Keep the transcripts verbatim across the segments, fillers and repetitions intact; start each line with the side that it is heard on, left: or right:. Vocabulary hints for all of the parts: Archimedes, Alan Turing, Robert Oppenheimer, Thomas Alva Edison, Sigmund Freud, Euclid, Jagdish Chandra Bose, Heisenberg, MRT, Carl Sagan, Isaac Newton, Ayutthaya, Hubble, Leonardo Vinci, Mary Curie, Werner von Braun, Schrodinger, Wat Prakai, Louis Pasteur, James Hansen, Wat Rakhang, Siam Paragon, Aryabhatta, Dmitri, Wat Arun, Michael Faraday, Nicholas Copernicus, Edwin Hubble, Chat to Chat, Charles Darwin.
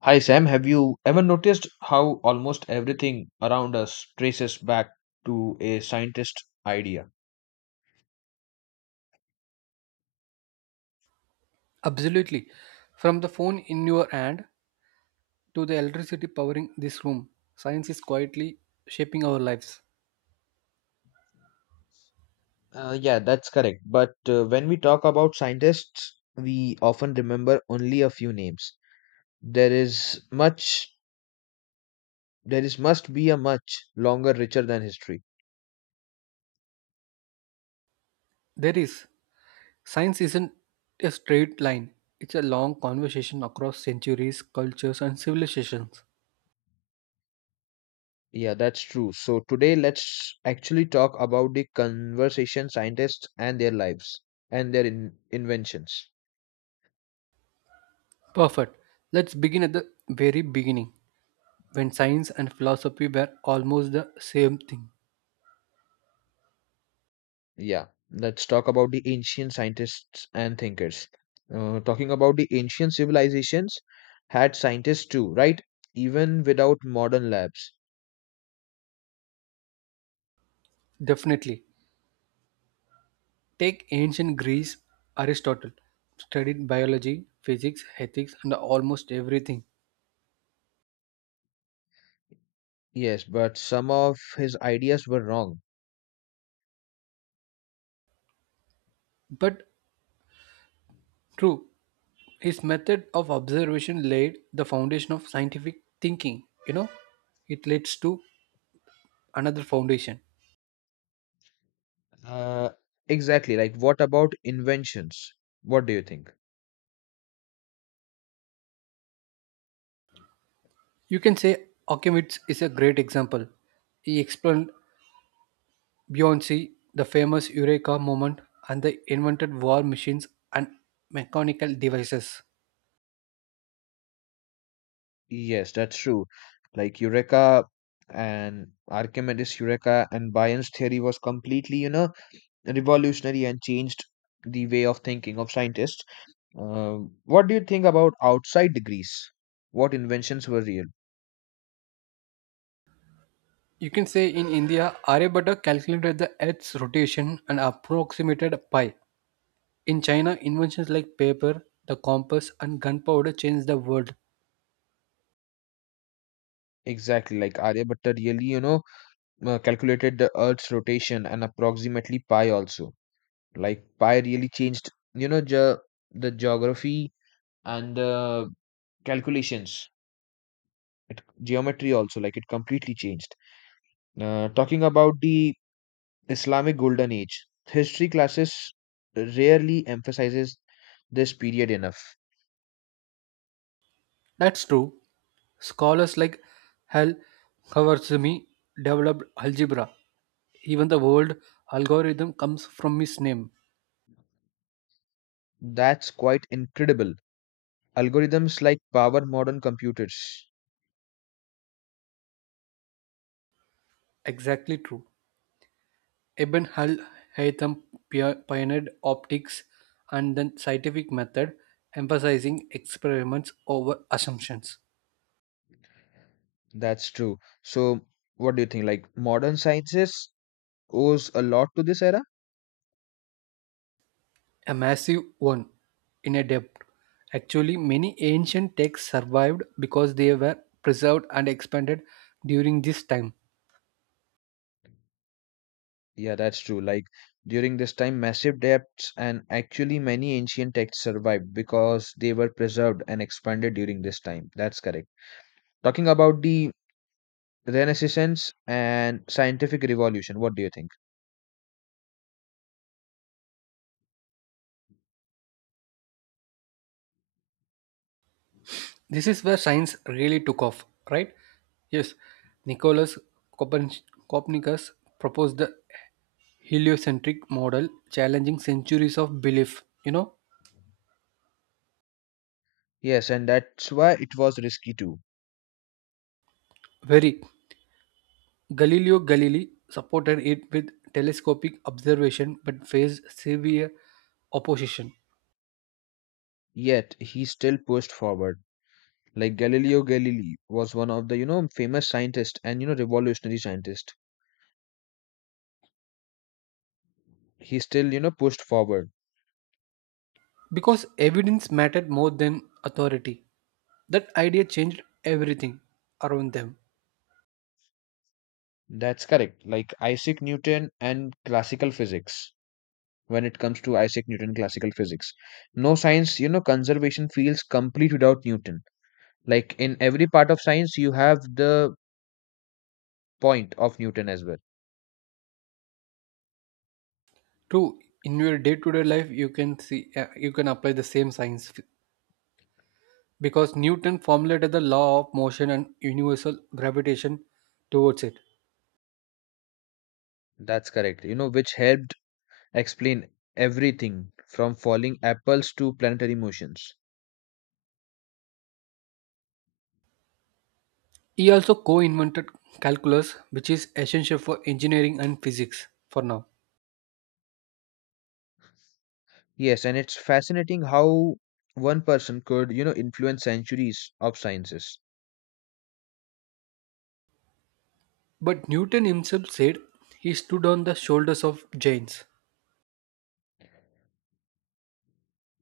left: Hi Sam, have you ever noticed how almost everything around us traces back to a scientist idea?
right: Absolutely. From the phone in your hand to the electricity powering this room, science is quietly shaping our lives.
left: Uh, yeah, that's correct. But uh, when we talk about scientists, we often remember only a few names. There is much, there is must be a much longer, richer than history.
right: There is. Science isn't a straight line, it's a long conversation across centuries, cultures, and civilizations.
left: Yeah, that's true. So today, let's actually talk about the conversation scientists and their lives and their in inventions.
right: Perfect. Let's begin at the very beginning, when science and philosophy were almost the same thing.
left: Yeah, let's talk about the ancient scientists and thinkers. Uh, talking about the ancient civilizations, had scientists too, right? Even without modern labs.
right: Definitely. Take ancient Greece, Aristotle studied biology, physics, ethics, and almost everything.
left: Yes, but some of his ideas were wrong.
right: But true. His method of observation laid the foundation of scientific thinking. You know, it leads to another foundation.
left: Uh, exactly. Like, what about inventions? What do you think?
right: You can say Archimedes is a great example. He explained beyond Beyonce, the famous Eureka moment, and they invented war machines and mechanical devices.
left: Yes, that's true. Like Eureka and Archimedes' Eureka and Bayes' theory was completely, you know, revolutionary and changed the way of thinking of scientists. Um, what do you think about outside Greece? What inventions were real?
right: You can say in India, Aryabhatta calculated the Earth's rotation and approximated pi. In China, inventions like paper, the compass, and gunpowder changed the world.
left: Exactly, like Aryabhatta really, you know, uh, calculated the Earth's rotation and approximately pi also. Like pi really changed, you know, ge- the geography and the calculations, it, geometry also. Like it completely changed. Uh, talking about the Islamic Golden Age, history classes rarely emphasizes this period enough.
right: That's true. Scholars like Hal Khwarizmi developed algebra. Even the word algorithm comes from his name.
left: That's quite incredible algorithms like power modern computers.
right: Exactly true. Ibn Hal Haytham pio- pioneered optics and then scientific method, emphasizing experiments over assumptions.
left: That's true. So, what do you think? Like, modern sciences owes a lot to this era?
right: A massive one in a depth. Actually, many ancient texts survived because they were preserved and expanded during this time.
left: Yeah, that's true. Like, during this time, massive depths and actually many ancient texts survived because they were preserved and expanded during this time. That's correct. Talking about the Renaissance and scientific revolution, what do you think?
right: This is where science really took off, right? Yes, Nicholas Copern- Copernicus proposed the heliocentric model, challenging centuries of belief. You know,
left: Yes, and that's why it was risky too.
right: very. Galileo Galilei supported it with telescopic observation but faced severe opposition
left: Yet, he still pushed forward. Like Galileo Galilei was one of the, you know, famous scientist and, you know, revolutionary scientist. He still, you know, pushed forward.
right: because evidence mattered more than authority. That idea changed everything around them.
left: That's correct. Like Isaac Newton and classical physics. When it comes to Isaac Newton classical physics, no science, you know, conservation feels complete without Newton. Like in every part of science you have the point of Newton as well.
right: True, in your day-to-day life, you can see uh, you can apply the same science because Newton formulated the law of motion and universal gravitation towards it.
left: That's correct, you know, which helped explain everything from falling apples to planetary motions.
right: He also co invented calculus, which is essential for engineering and physics for now.
left: Yes, and it's fascinating how one person could, you know, influence centuries of sciences.
right: But Newton himself said he stood on the shoulders of giants.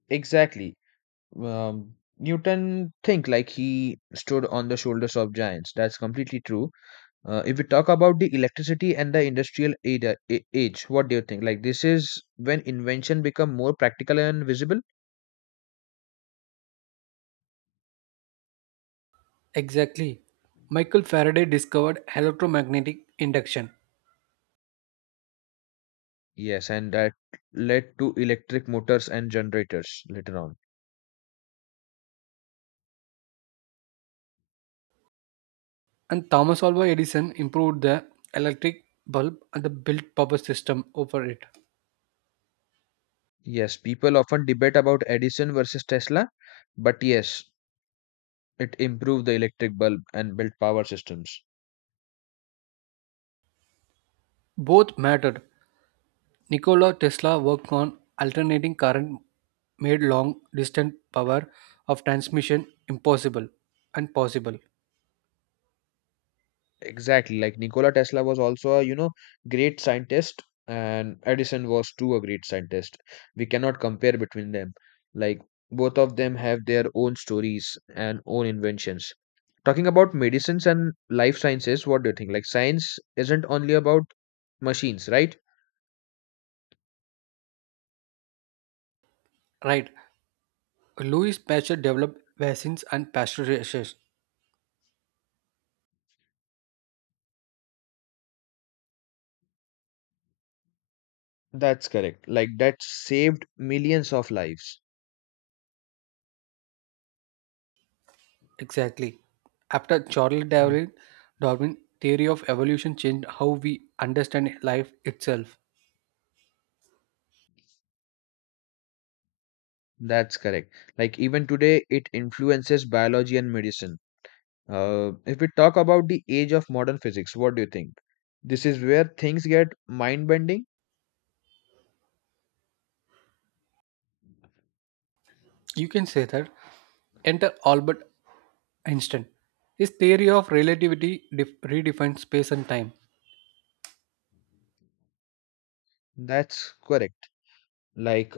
left: Exactly. Um, Newton think like he stood on the shoulders of giants. That's completely true. Uh, if we talk about the electricity and the industrial ada- a- age, what do you think? Like this is when invention become more practical and visible?
right: Exactly. Michael Faraday discovered electromagnetic induction,
left: Yes, and that led to electric motors and generators later on.
right: and Thomas Alva Edison improved the electric bulb and the built power system over it.
left: Yes, people often debate about Edison versus Tesla, but yes, it improved the electric bulb and built power systems.
right: Both mattered, Nikola Tesla worked on alternating current made long distance power of transmission impossible and possible.
left: Exactly, like Nikola Tesla was also a, you know, great scientist and Edison was too a great scientist. We cannot compare between them. Like both of them have their own stories and own inventions. Talking about medicines and life sciences, what do you think? Like science isn't only about machines, right?
right: Right. Louis Pasteur developed vaccines and pasteurization.
left: That's correct. Like that saved millions of lives.
right: Exactly. After Charles
left: Mm.
right: Darwin, Darwin theory of evolution changed how we understand life itself.
left: That's correct. Like even today, it influences biology and medicine. Uh, if we talk about the age of modern physics, what do you think? This is where things get mind bending.
right: You can say that. Enter Albert Einstein. His theory of relativity def- redefines space and time,
left: That's correct. Like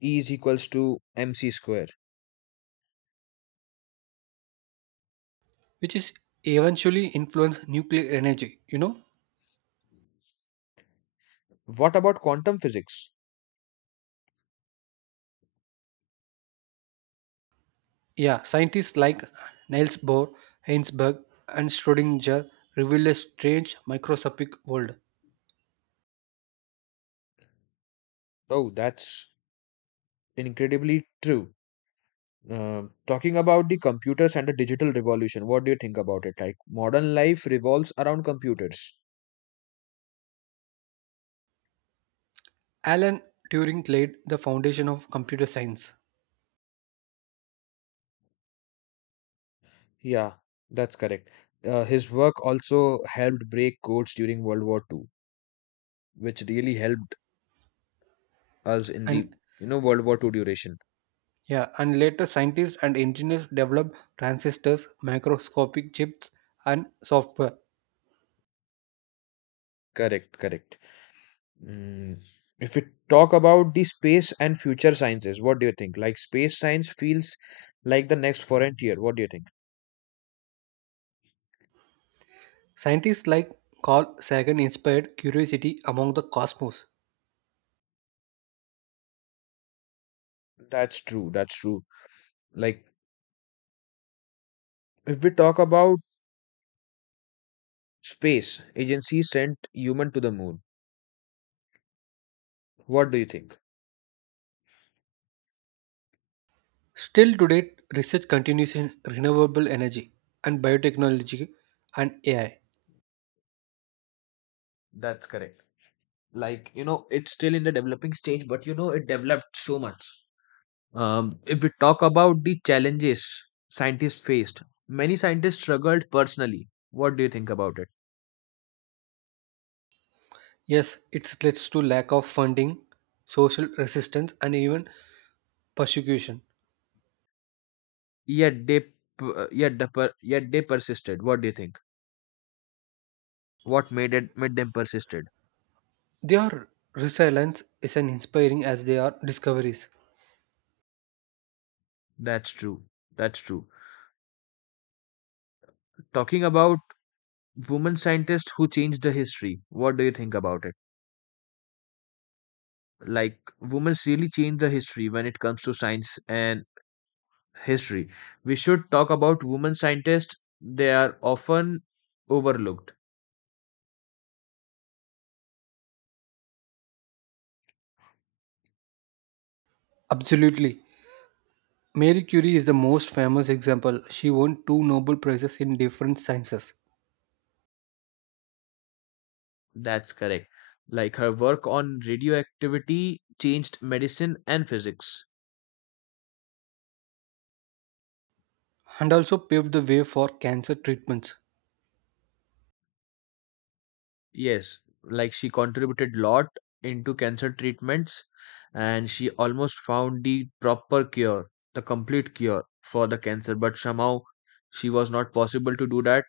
left: E is equals to mc square.
right: which is eventually influence nuclear energy. You know,
left: What about quantum physics?
right: yeah, scientists like Niels Bohr, Heisenberg, and Schrodinger revealed a strange microscopic world.
left: Oh, that's incredibly true. Uh, talking about the computers and the digital revolution, what do you think about it? Like modern life revolves around computers.
right: Alan Turing laid the foundation of computer science,
left: Yeah, that's correct. Uh, his work also helped break codes during World War Two, which really helped us in
right: and
left: the, you know, World War Two duration.
right: yeah, and later scientists and engineers developed transistors, microscopic chips, and software.
left: Correct, correct. Mm. If we talk about the space and future sciences, what do you think? Like space science feels like the next frontier. What do you think?
right: Scientists like Carl Sagan inspired curiosity among the cosmos.
left: That's true. That's true. Like if we talk about space, agency sent human to the moon. What do you think?
right: Still today, research continues in renewable energy and biotechnology and A I.
left: That's correct. Like, you know, it's still in the developing stage, but, you know, it developed so much. Um, if we talk about the challenges scientists faced, many scientists struggled personally. What do you think about it?
right: Yes, it leads to lack of funding, social resistance, and even persecution.
left: Yet they, p- uh, yet the per, yet they persisted. What do you think? What made it made them persisted?
right: Their resilience is an inspiring as they are discoveries.
left: That's true. That's true. Talking about women scientists who changed the history. What do you think about it? Like women really changed the history when it comes to science and history. We should talk about women scientists. They are often overlooked.
right: Absolutely. Mary Curie is the most famous example. She won two Nobel Prizes in different sciences
left: That's correct. Like her work on radioactivity changed medicine and physics.
right: and also paved the way for cancer treatments.
left: Yes, like she contributed lot into cancer treatments and she almost found the proper cure, the complete cure for the cancer, but somehow she was not possible to do that,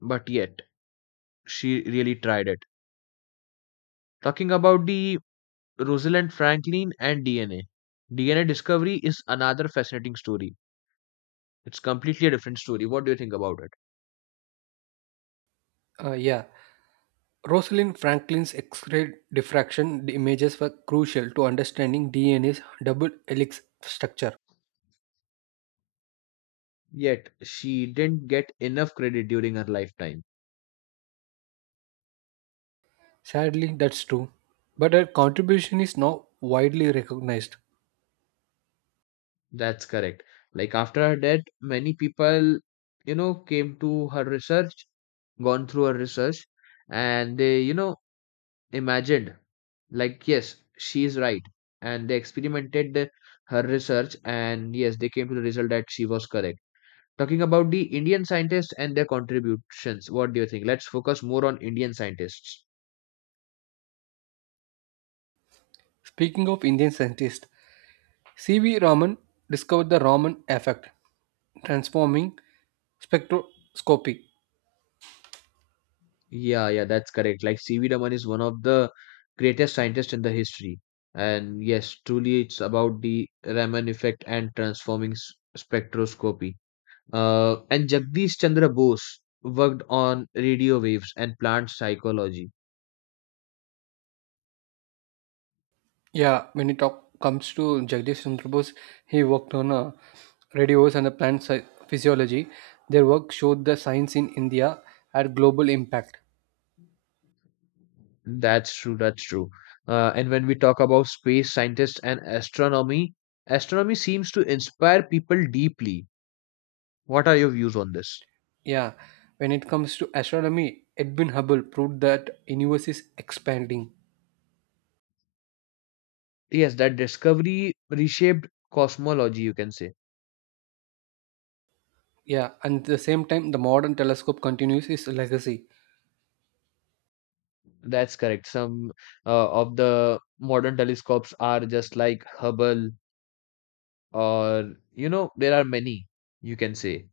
left: but yet she really tried it. Talking about the Rosalind Franklin and D N A. D N A discovery is another fascinating story. It's completely a different story. What do you think about it?
right: Uh, yeah, Rosalind Franklin's X-ray diffraction images were crucial to understanding D N A's double helix structure.
left: Yet she didn't get enough credit during her lifetime.
right: Sadly, that's true, but her contribution is now widely recognized.
left: That's correct. Like after her death, many people, you know, came to her research, gone through her research, and they, you know, imagined like, yes, she is right. And they experimented the- her research, and yes, they came to the result that she was correct. Talking about the Indian scientists and their contributions, what do you think? Let's focus more on Indian scientists.
right: Speaking of Indian scientists, C V. Raman discovered the Raman effect, transforming spectroscopy.
left: Yeah, yeah, that's correct. Like C V. Raman is one of the greatest scientists in the history. And yes, truly it's about the Raman effect and transforming s- spectroscopy. Uh, and Jagdish Chandra Bose worked on radio waves and plant psychology.
right: Yeah, when it talk, comes to Jagdish Chandra Bose, he worked on uh, radios and the plant sci- physiology. Their work showed the science in India had global impact.
left: That's true, that's true. Uh, and when we talk about space scientists and astronomy, astronomy seems to inspire people deeply. What are your views on this?
right: Yeah, when it comes to astronomy, Edwin Hubble proved that universe is expanding.
left: Yes, that discovery reshaped cosmology, you can say.
right: Yeah, and at the same time, the modern telescope continues its legacy.
left: That's correct. Some uh, of the modern telescopes are just like Hubble, or, you know, there are many you can say.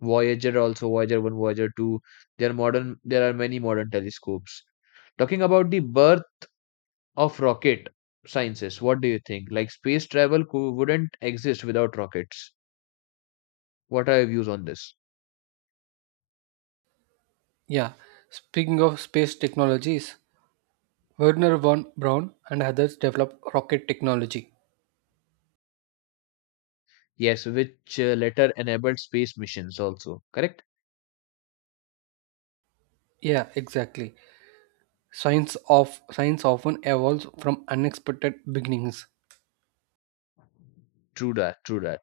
left: Voyager also, Voyager one, Voyager two. There are modern, there are many modern telescopes. Talking about the birth of rocket sciences, what do you think? Like space travel cou- wouldn't exist without rockets. What are your views on this?
right: Yeah, speaking of space technologies, Werner von Braun and others developed rocket technology.
left: Yes, which uh, later enabled space missions also, correct?
right: Yeah, exactly. Science of science often evolves from unexpected beginnings.
left: True that, true that.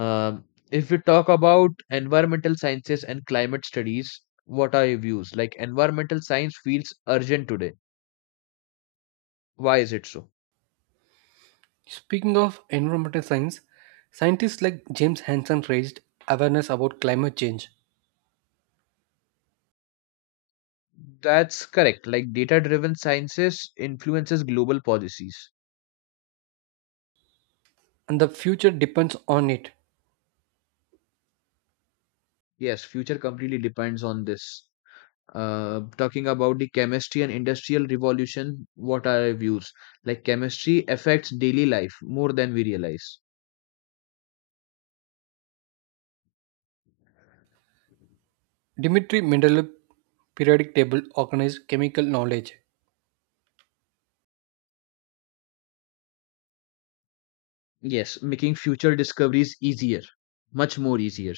left: Um, if we talk about environmental sciences and climate studies, what are your views? Like environmental science feels urgent today. Why is it so?
right: Speaking of environmental science, scientists like James Hansen raised awareness about climate change,
left: That's correct. Like data-driven sciences influences global policies.
right: and the future depends on it.
left: Yes, future completely depends on this. Uh, talking about the chemistry and industrial revolution, what are your views? Like chemistry affects daily life more than we realize.
right: Dmitri Mendeleev periodic table organized chemical knowledge.
left: Yes, making future discoveries easier, much more easier.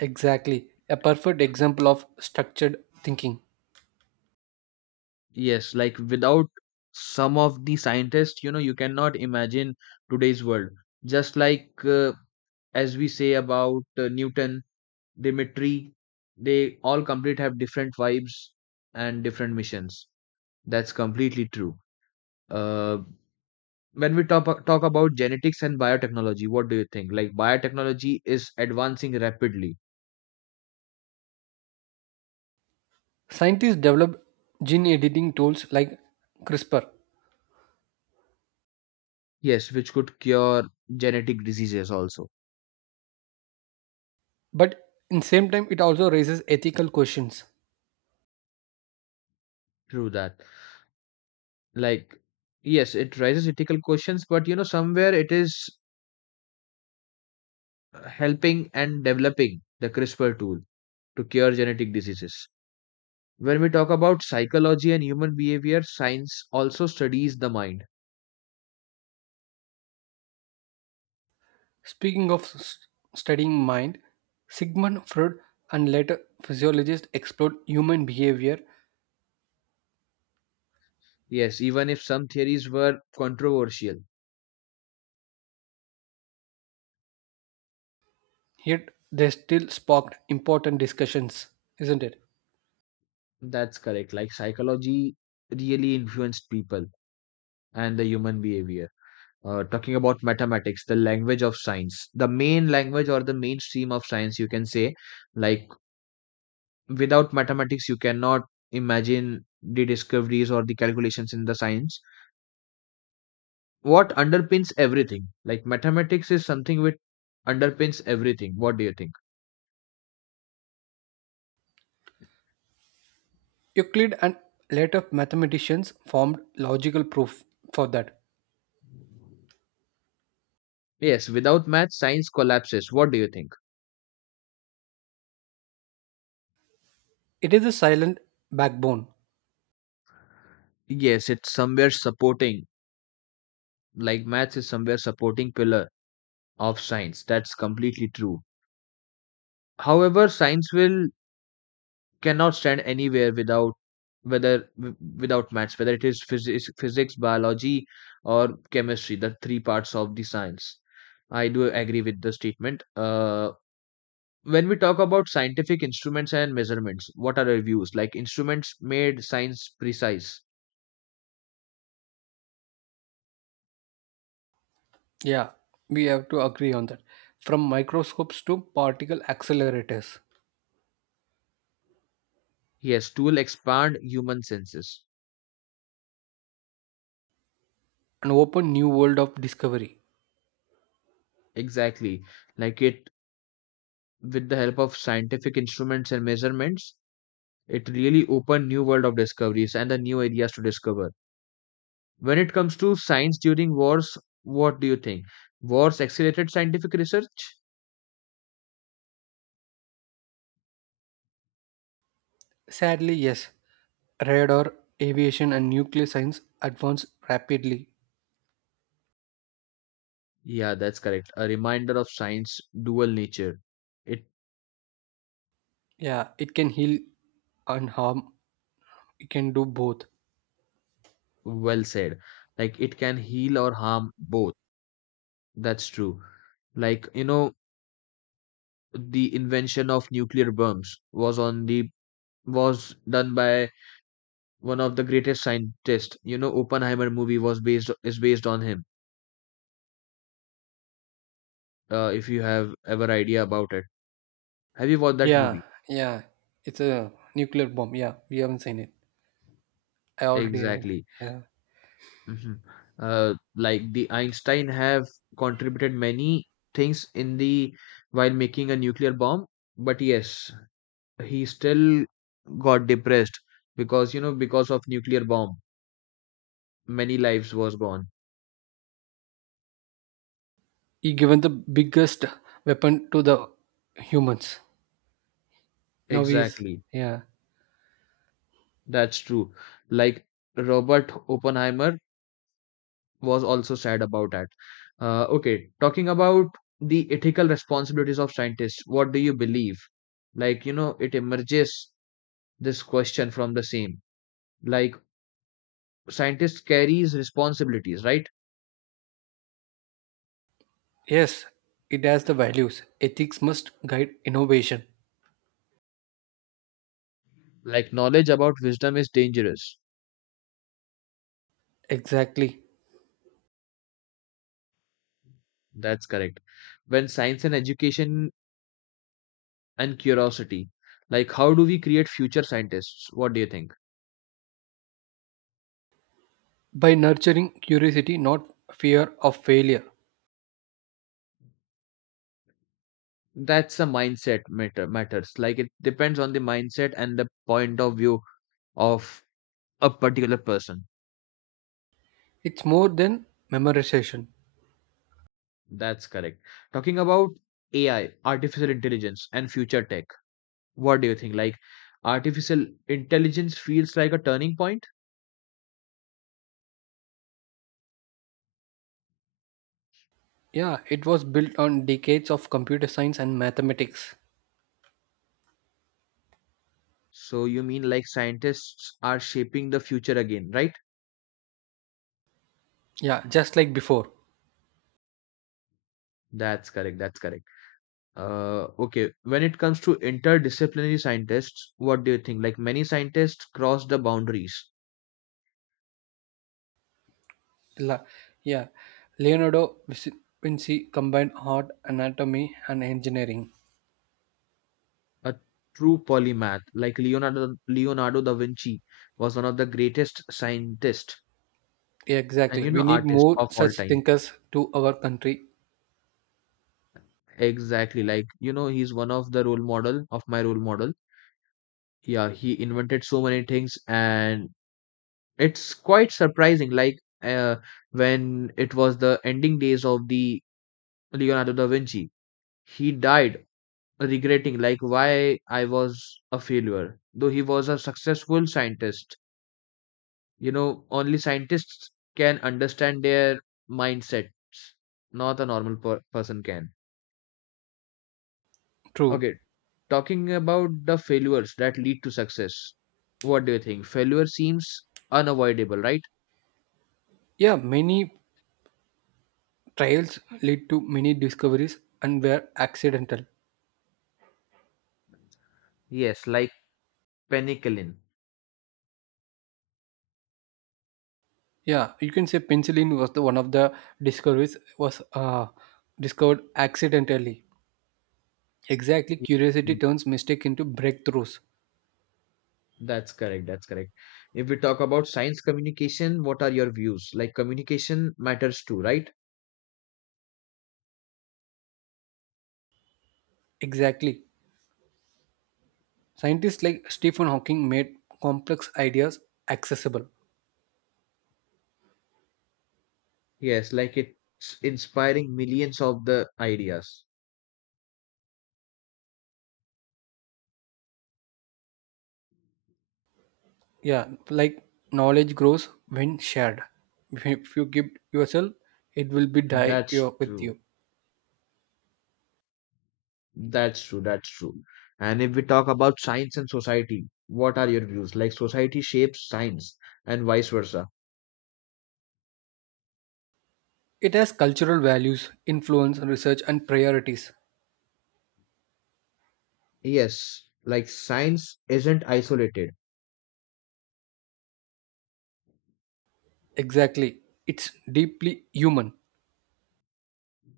right: Exactly, a perfect example of structured thinking.
left: Yes, like without some of the scientists, you know, you cannot imagine today's world. Just like uh, as we say about uh, Newton, Dimitri, they all complete have different vibes and different missions. That's completely true. Uh, when we talk talk about genetics and biotechnology, what do you think? Like biotechnology is advancing rapidly.
right: Scientists developed gene editing tools like CRISPR,
left: Yes, which could cure genetic diseases also.
right: but in same time it also raises ethical questions.
left: True that. Like yes it raises ethical questions, but you know somewhere it is helping and developing the CRISPR tool to cure genetic diseases. When we talk about psychology and human behavior, science also studies the mind.
right: Speaking of s- studying mind, Sigmund Freud and later physiologists explored human behavior,
left: Yes, even if some theories were controversial.
right: yet they still sparked important discussions, isn't it?
left: That's correct. Like psychology really influenced people and the human behavior. Uh, talking about mathematics, the language of science, the main language or the mainstream of science you can say. Like without mathematics you cannot imagine the discoveries or the calculations in the science. What underpins everything, like mathematics is something which underpins everything, what do you think?
right: Euclid and later mathematicians formed logical proof for that.
left: Yes, without math science collapses, what do you think?
right: It is a silent backbone.
left: Yes, it's somewhere supporting, like maths is somewhere supporting pillar of science. That's completely true. However science will cannot stand anywhere without, whether w- without maths, whether it is physics, physics, biology or chemistry, the three parts of the science. I do agree with the statement. Uh, when we talk about scientific instruments and measurements, what are our views? Like instruments made science precise.
right: Yeah, we have to agree on that. From microscopes to particle accelerators,
left: Yes, tool expand human senses.
right: an open new world of discovery.
left: Exactly. Like it, with the help of scientific instruments and measurements, it really opened new world of discoveries and the new areas to discover. When it comes to science during wars, what do you think? Wars accelerated scientific research?
right: Sadly, yes, radar, aviation, and nuclear science advance rapidly.
left: Yeah, that's correct. A reminder of science dual nature. It,
right: Yeah, it can heal and harm, it can do both.
left: well said. Like it can heal or harm both. That's true. Like, you know, the invention of nuclear bombs was on the was done by one of the greatest scientists. You know, Oppenheimer movie was based is based on him. Uh, if you have ever idea about it. Have you watched that
right: Yeah,
left: movie?
right: yeah, it's a nuclear bomb. Yeah, we haven't seen it. I already have.
left: Exactly.
right: Yeah.
left: Mhm. Uh, like the Einstein have contributed many things in the while making a nuclear bomb, but yes, he still got depressed because, you know, because of nuclear bomb, many lives was gone.
right: He given the biggest weapon to the humans. Now he's
left: Exactly,
right: yeah.
left: that's true. Like Robert Oppenheimer was also sad about that. Uh, okay, talking about the ethical responsibilities of scientists, what do you believe? Like, you know, it emerges this question from the same. Like scientists carries responsibilities, right?
right: Yes, it has the values. Ethics must guide innovation.
left: Like knowledge about wisdom is dangerous.
right: Exactly.
left: That's correct. When science and education and curiosity, like how do we create future scientists, what do you think?
right: By nurturing curiosity, not fear of failure.
left: That's a mindset matter matters, like it depends on the mindset and the point of view of a particular person.
right: It's more than memorization.
left: That's correct. Talking about A I, artificial intelligence and future tech, what do you think? Like artificial intelligence feels like a turning point.
right: Yeah, it was built on decades of computer science and mathematics.
left: So you mean like scientists are shaping the future again, right?
right: Yeah, just like before.
left: That's correct. That's correct. Uh, okay. When it comes to interdisciplinary scientists, what do you think? Like many scientists cross the boundaries.
right: La- yeah, Leonardo Vinci combined art, anatomy, and engineering.
left: A true polymath, like Leonardo Leonardo da Vinci, was one of the greatest scientists and
right: Exactly.
left: you
right: We
left: know
right: need
left: artists
right: more
left: of all
right: such
left: time.
right: thinkers to our country.
left: Exactly. Like you know, he's one of the role model of my role model. Yeah, he invented so many things. And it's quite surprising, like uh, when it was the ending days of the Leonardo da Vinci, he died regretting like why I was a failure, though he was a successful scientist. You know, only scientists can understand their mindsets, not a normal per- person can.
right: True.
left: Okay, talking about the failures that lead to success. What do you think? Failure seems unavoidable, right?
right: Yeah, many trials lead to many discoveries and were accidental.
left: Yes, like penicillin.
right: Yeah, you can say penicillin was the one of the discoveries was uh, discovered accidentally. Exactly, curiosity turns mistake into breakthroughs.
left: That's correct. That's correct. If we talk about science communication, what are your views? Like communication matters too, right?
right: Exactly. Scientists like Stephen Hawking made complex ideas accessible.
left: Yes, like it's inspiring millions of the ideas.
right: Yeah, like knowledge grows when shared. If you if you give yourself, it will be die
left: That's
right: your, with
left: true.
right: you.
left: That's true. That's true. And if we talk about science and society, what are your views? Like society shapes science and vice versa.
right: It has cultural values influence research and priorities.
left: Yes, like science isn't isolated.
right: Exactly. It's deeply human.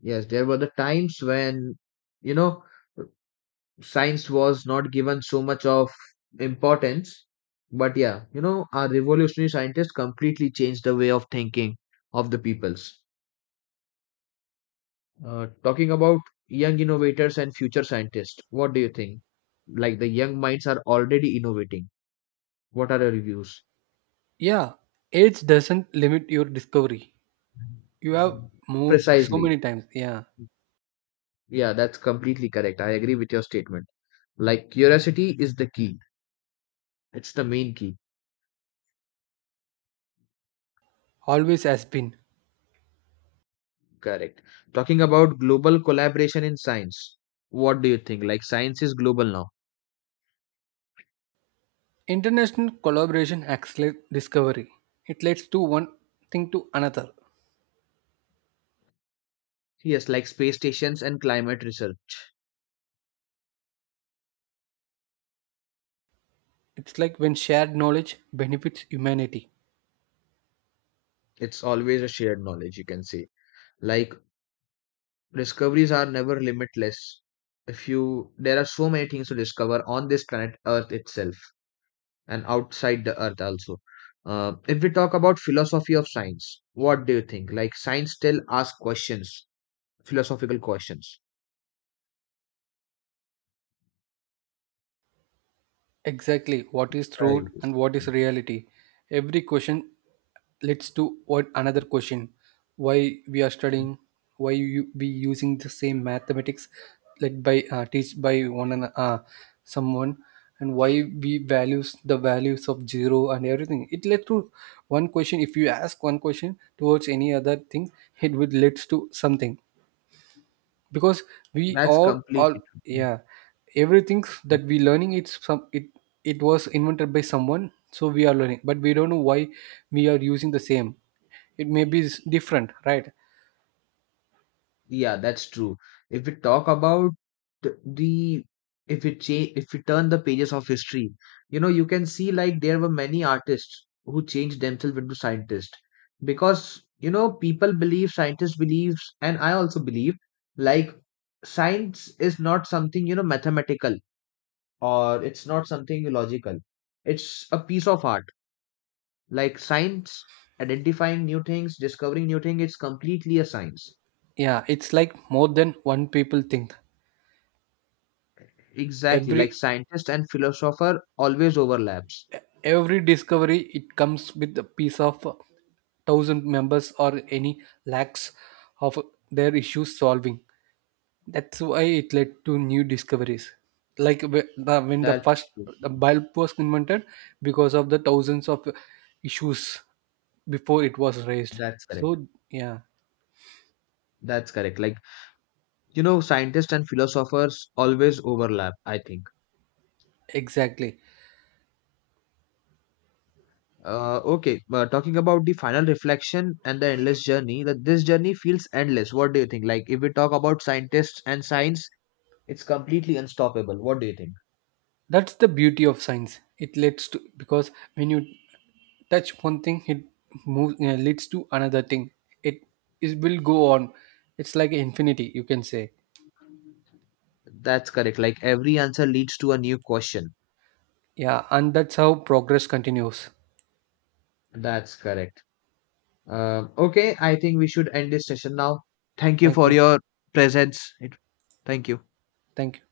left: Yes, there were the times when, you know, science was not given so much of importance. But yeah, you know, our revolutionary scientists completely changed the way of thinking of the peoples. Uh, talking about young innovators and future scientists, what do you think? Like the young minds are already innovating, what are your reviews?
right: Yeah, age doesn't limit your discovery. You have more, so
left: Precisely.
right: many times. Yeah,
left: Yeah, that's completely correct, I agree with your statement. Like curiosity is the key, it's the main key.
right: always has been.
left: Correct. Talking about global collaboration in science, what do you think? Like science is global now.
right: International collaboration accelerates discovery. It leads to one thing to another.
left: Yes, like space stations and climate research.
right: It's like when shared knowledge benefits humanity.
left: It's always a shared knowledge, you can say. Like discoveries are never limitless. If you, there are so many things to discover on this planet Earth itself and outside the Earth also. Uh, if we talk about philosophy of science, what do you think? Like science still asks questions, philosophical questions.
right: Exactly, what is
left: Right.
right: truth and what is reality. Every question leads to what another question. Why we are studying, why you be using the same mathematics led by uh, teach by one and uh, someone, and why we values the values of zero and everything. It led to one question. If you ask one question towards any other thing, it would leads to something because we
left: That's
right: are all.
left: completely true.
right: Yeah, everything that we learning, it's some it it was invented by someone so we are learning but we don't know why we are using the same. It may be s- different, right?
left: Yeah, that's true. If we talk about th- the, if we change, if we turn the pages of history, you know, you can see like there were many artists who changed themselves into scientists, because you know people believe, scientists believes and I also believe like science is not something you know mathematical or it's not something logical. It's a piece of art. Like science, identifying new things, discovering new things, it's completely a science.
right: Yeah, it's like more than one people think.
left: Exactly, like
right: every
left: scientist and philosopher always overlaps.
right: every discovery, it comes with a piece of uh, thousand members or any lakhs of their issues solving. That's why it led to new discoveries. Like wh- the, when the first
left: That's true.
right: the bulb was invented, because of the thousands of issues before it was raised.
left: That's correct.
right: So yeah,
left: That's correct. Like, you know, scientists and philosophers always overlap, I think.
right: exactly.
left: Uh, okay, uh, talking about the final reflection and the endless journey, that this journey feels endless. What do you think? Like, if we talk about scientists and science, it's completely unstoppable. What do you think?
right: That's the beauty of science. It leads to because when you touch one thing, it moves uh, leads to another thing. It it will go on. It's like infinity, you can say.
left: That's correct. Like, every answer leads to a new question.
right: Yeah, and that's how progress continues.
left: That's correct. Um, okay, I think we should end this session now. Thank you
right: Thank
left: for
right: you.
left: your presence. It, thank you.
right: Thank you.